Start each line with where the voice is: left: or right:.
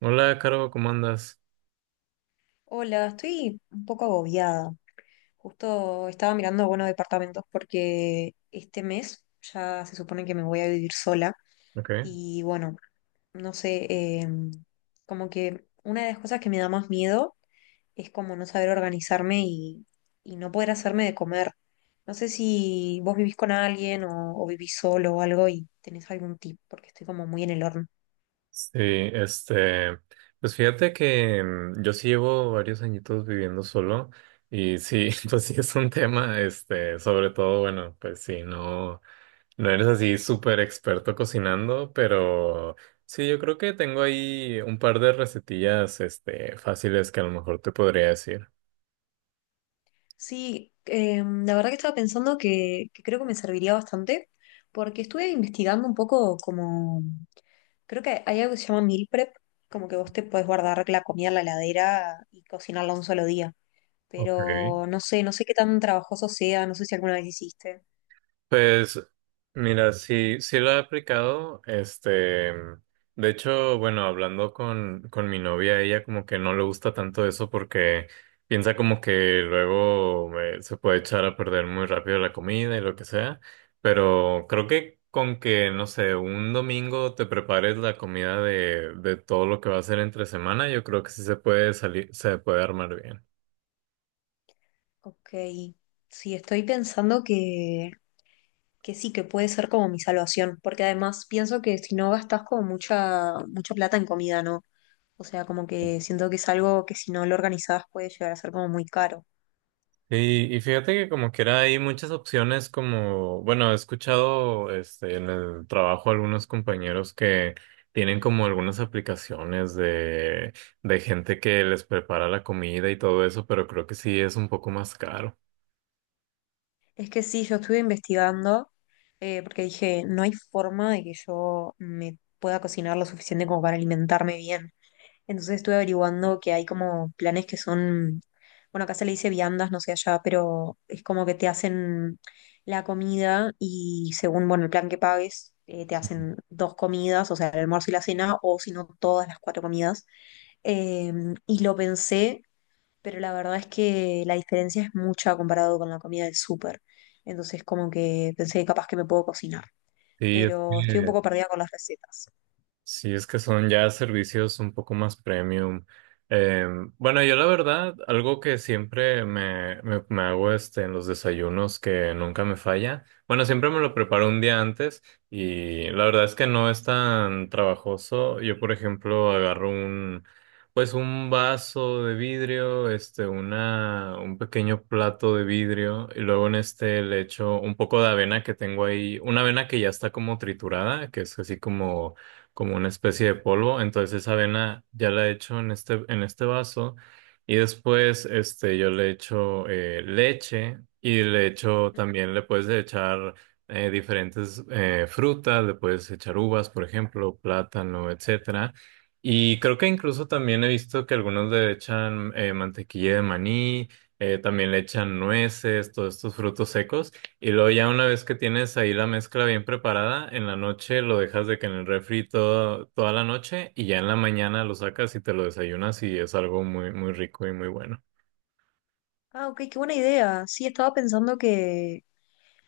right: Hola, Caro, ¿cómo andas?
left: Hola, estoy un poco agobiada. Justo estaba mirando, buenos departamentos porque este mes ya se supone que me voy a vivir sola
right: Ok.
left: y bueno, no sé, como que una de las cosas que me da más miedo es como no saber organizarme y no poder hacerme de comer. No sé si vos vivís con alguien o vivís solo o algo y tenés algún tip porque estoy como muy en el horno.
right: Sí, este, pues fíjate que yo sí llevo varios añitos viviendo solo y sí, pues sí es un tema, este, sobre todo, bueno, pues sí, no, no eres así súper experto cocinando, pero sí, yo creo que tengo ahí un par de recetillas, este, fáciles que a lo mejor te podría decir.
left: Sí, la verdad que estaba pensando que creo que me serviría bastante, porque estuve investigando un poco como, creo que hay algo que se llama meal prep, como que vos te podés guardar la comida en la heladera y cocinarla un solo día,
right: Ok.
left: pero no sé, no sé qué tan trabajoso sea, no sé si alguna vez hiciste.
right: Pues mira, sí, sí lo he aplicado, este, de hecho, bueno, hablando con mi novia, ella como que no le gusta tanto eso porque piensa como que luego se puede echar a perder muy rápido la comida y lo que sea, pero creo que con que, no sé, un domingo te prepares la comida de todo lo que va a ser entre semana, yo creo que sí se puede salir, se puede armar bien.
left: Ok, sí, estoy pensando que sí, que puede ser como mi salvación, porque además pienso que si no gastas como mucha, mucha plata en comida, ¿no? O sea, como que siento que es algo que si no lo organizás puede llegar a ser como muy caro.
right: Sí, y fíjate que como que era hay muchas opciones como, bueno, he escuchado este en el trabajo algunos compañeros que tienen como algunas aplicaciones de gente que les prepara la comida y todo eso, pero creo que sí es un poco más caro.
left: Es que sí, yo estuve investigando, porque dije, no hay forma de que yo me pueda cocinar lo suficiente como para alimentarme bien. Entonces estuve averiguando que hay como planes que son, bueno, acá se le dice viandas, no sé allá, pero es como que te hacen la comida y según, bueno, el plan que pagues, te hacen dos comidas, o sea, el almuerzo y la cena, o si no, todas las cuatro comidas. Eh, y lo pensé, pero la verdad es que la diferencia es mucha comparado con la comida del súper. Entonces como que pensé que capaz que me puedo cocinar,
right: Sí, es
left: pero estoy un
right: que
left: poco perdida con las recetas.
right: sí, es que son ya servicios un poco más premium. Eh, bueno, yo la verdad, algo que siempre me hago este, en los desayunos que nunca me falla. Bueno, siempre me lo preparo un día antes y la verdad es que no es tan trabajoso. Yo, por ejemplo, pues un vaso de vidrio, este, un pequeño plato de vidrio y luego en este le echo un poco de avena que tengo ahí, una avena que ya está como triturada, que es así como como una especie de polvo. Entonces esa avena ya la echo en este vaso y después este, yo le echo leche y le echo también, le puedes echar diferentes frutas, le puedes echar uvas, por ejemplo, plátano, etcétera. Y creo que incluso también he visto que algunos le echan mantequilla de maní, también le echan nueces, todos estos frutos secos. Y luego ya una vez que tienes ahí la mezcla bien preparada, en la noche lo dejas de que en el refri todo, toda la noche y ya en la mañana lo sacas y te lo desayunas y es algo muy, muy rico y muy bueno.
left: Ah, ok, qué buena idea. Sí, estaba pensando que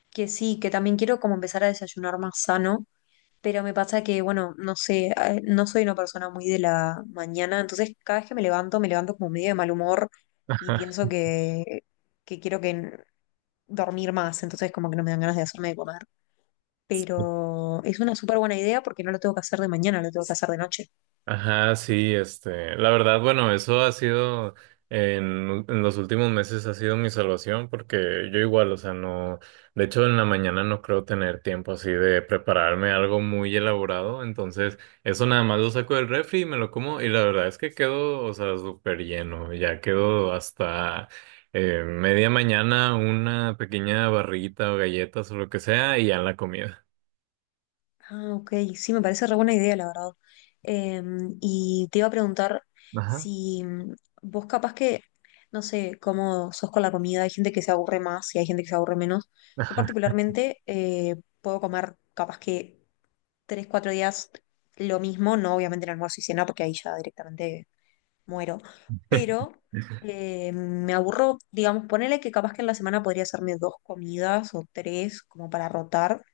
left: que sí, que también quiero como empezar a desayunar más sano, pero me pasa que, bueno, no sé, no soy una persona muy de la mañana, entonces cada vez que me levanto como medio de mal humor y pienso que quiero dormir más, entonces como que no me dan ganas de hacerme de comer. Pero es una súper buena idea porque no lo tengo que hacer de mañana, lo tengo que hacer de noche.
right: Ajá, sí, este, la verdad, bueno, eso ha sido en los últimos meses ha sido mi salvación porque yo igual, o sea, no, de hecho en la mañana no creo tener tiempo así de prepararme algo muy elaborado, entonces eso nada más lo saco del refri y me lo como y la verdad es que quedo, o sea, súper lleno, ya quedo hasta media mañana una pequeña barrita o galletas o lo que sea y ya en la comida.
left: Ah, ok, sí, me parece re buena idea, la verdad. Em, y te iba a preguntar
right: Ajá.
left: si vos capaz que, no sé, cómo sos con la comida, hay gente que se aburre más y hay gente que se aburre menos. Yo
right: Ajá.
left: particularmente puedo comer capaz que tres, cuatro días lo mismo, no obviamente en almuerzo y cena, porque ahí ya directamente muero, pero me aburro, digamos, ponele que capaz que en la semana podría hacerme dos comidas o tres como para rotar,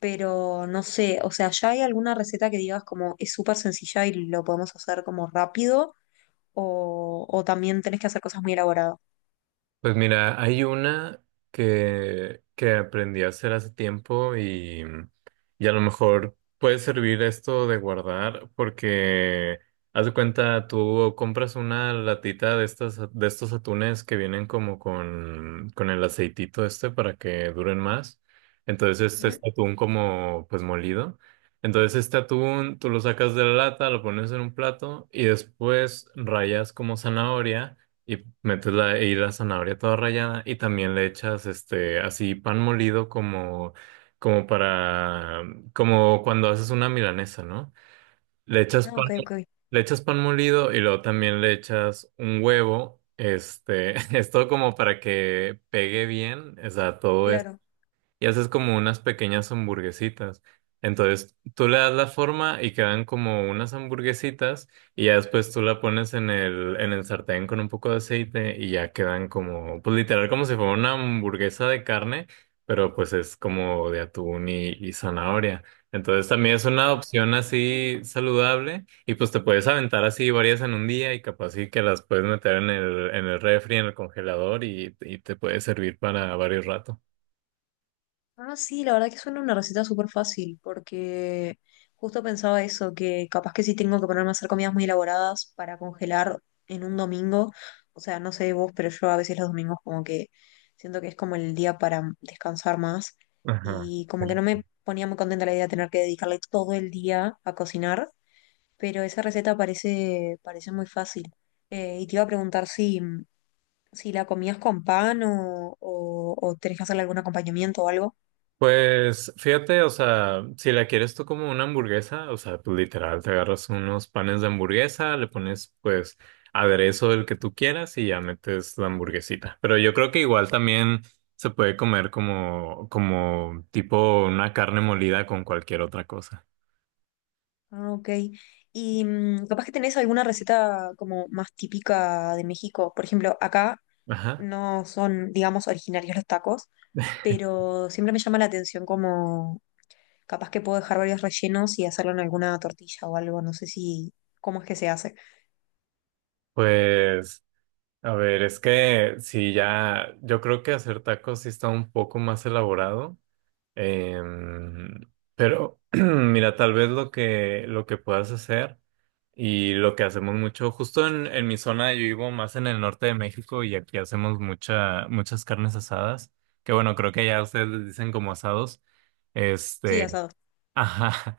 left: pero no sé, o sea, ¿ya hay alguna receta que digas como es súper sencilla y lo podemos hacer como rápido? ¿O también tenés que hacer cosas muy elaboradas?
right: Pues mira, hay una que aprendí a hacer hace tiempo y a lo mejor puede servir esto de guardar porque haz de cuenta, tú compras una latita de estas, de estos atunes que vienen como con el aceitito este para que duren más. Entonces este es
left: Ujú.
right: atún como pues molido. Entonces este atún tú lo sacas de la lata, lo pones en un plato y después rayas como zanahoria. Y metes la, y la zanahoria toda rallada y también le echas este así pan molido como, como para, como cuando haces una milanesa, ¿no? Le echas
left: Ah,
right: pan,
left: ok, ok,
right: le echas pan molido y luego también le echas un huevo, este, es todo como para que pegue bien, o sea, todo
left: claro.
right: y haces como unas pequeñas hamburguesitas. Entonces tú le das la forma y quedan como unas hamburguesitas y ya después tú la pones en el sartén con un poco de aceite y ya quedan como, pues literal como si fuera una hamburguesa de carne, pero pues es como de atún y zanahoria. Entonces también es una
left: Ah,
right: opción así saludable y pues te puedes aventar así varias en un día y capaz sí que las puedes meter en el refri, en el congelador y te puede servir para varios ratos.
left: ah, sí, la verdad que suena una receta súper fácil, porque justo pensaba eso, que capaz que sí tengo que ponerme a hacer comidas muy elaboradas para congelar en un domingo. O sea, no sé vos, pero yo a veces los domingos como que siento que es como el día para descansar más
right: Ajá.
left: y como que
right: Sí.
left: no me ponía muy contenta la idea de tener que dedicarle todo el día a cocinar, pero esa receta parece, parece muy fácil. Y te iba a preguntar si, si la comías con pan o tenés que hacerle algún acompañamiento o algo.
right: Pues fíjate, o sea, si la quieres tú como una hamburguesa, o sea, pues literal, te agarras unos panes de hamburguesa, le pones pues aderezo el que tú quieras y ya metes la hamburguesita. Pero yo creo que igual también se puede comer como, como tipo una carne molida con cualquier otra cosa.
left: Ah, ok. Y capaz que tenés alguna receta como más típica de México. Por ejemplo, acá
right: Ajá.
left: no son, digamos, originarios los tacos, pero siempre me llama la atención como capaz que puedo dejar varios rellenos y hacerlo en alguna tortilla o algo. No sé si, cómo es que se hace.
right: Pues, a ver, es que si ya, yo creo que hacer tacos sí está un poco más elaborado. Em, pero mira, tal vez lo que puedas hacer y lo que hacemos mucho, justo en mi zona, yo vivo más en el norte de México y aquí hacemos mucha, muchas carnes asadas, que bueno, creo que ya ustedes les dicen como asados.
left: Sí,
right: Este,
left: asado.
right: ajá.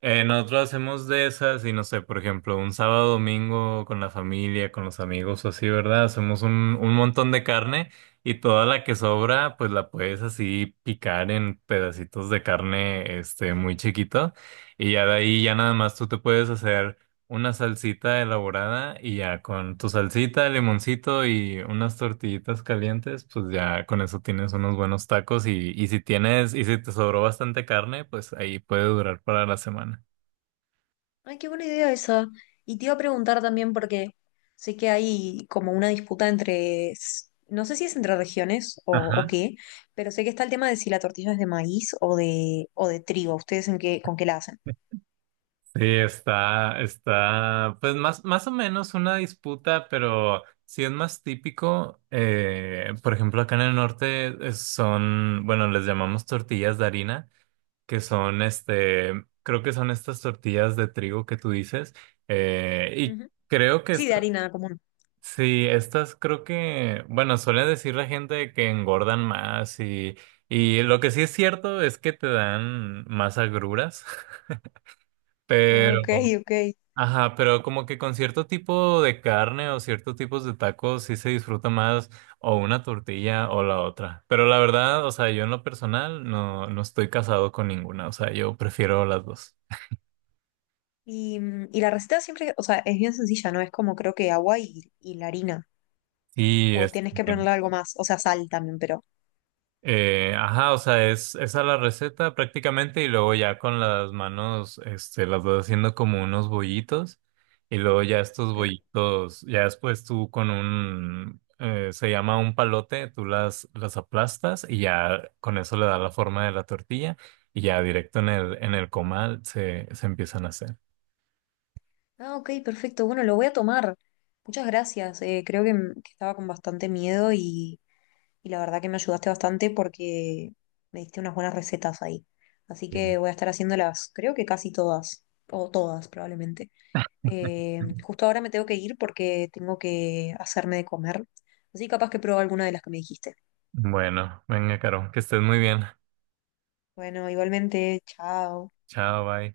right: Nosotros hacemos de esas y no sé, por ejemplo, un sábado, domingo con la familia, con los amigos o así, ¿verdad? Hacemos un montón de carne y toda la que sobra, pues la puedes así picar en pedacitos de carne, este, muy chiquito y ya de ahí ya nada más tú te puedes hacer una salsita elaborada y ya con tu salsita, limoncito y unas tortillitas calientes, pues ya con eso tienes unos buenos tacos y si tienes, y si te sobró bastante carne, pues ahí puede durar para la semana.
left: Ay, qué buena idea esa. Y te iba a preguntar también porque sé que hay como una disputa entre, no sé si es entre regiones o
right: Ajá.
left: qué, pero sé que está el tema de si la tortilla es de maíz o de trigo. ¿Ustedes en qué, con qué la hacen?
right: Sí, está, está, pues más, más o menos una disputa, pero si es más típico, por ejemplo, acá en el norte son, bueno, les llamamos tortillas de harina que son este, creo que son estas tortillas de trigo que tú dices. Eh, y
left: Ujú.
right: creo que
left: Sí, de
right: estas,
left: harina común.
right: sí, estas creo que, bueno, suele decir la gente que engordan más y lo que sí es cierto es que te dan más agruras, pero,
left: Ok, ok.
right: ajá, pero como que con cierto tipo de carne o ciertos tipos de tacos sí se disfruta más o una tortilla o la otra. Pero la verdad, o sea, yo en lo personal no, no estoy casado con ninguna, o sea, yo prefiero las dos.
left: Y, y la receta siempre, o sea, es bien sencilla, ¿no? Es como creo que agua y la harina.
right: Sí,
left: O
right: este,
left: tienes que ponerle algo más, o sea, sal también, pero...
right: ajá, o sea, es esa la receta prácticamente y luego ya con las manos, este, las vas haciendo como unos bollitos y luego ya estos
left: Ok.
right: bollitos, ya después se llama un palote, tú las aplastas y ya con eso le da la forma de la tortilla y ya directo en el comal se, se empiezan a hacer.
left: Ah, ok, perfecto. Bueno, lo voy a tomar. Muchas gracias. Creo que, que estaba con bastante miedo y la verdad que me ayudaste bastante porque me diste unas buenas recetas ahí. Así
right: Sí.
left: que voy a estar haciéndolas, creo que casi todas, o todas probablemente. Justo ahora me tengo que ir porque tengo que hacerme de comer. Así capaz que pruebo alguna de las que me dijiste.
right: Bueno, venga, Caro, que estés muy bien.
left: Bueno, igualmente, chao.
right: Chao, bye.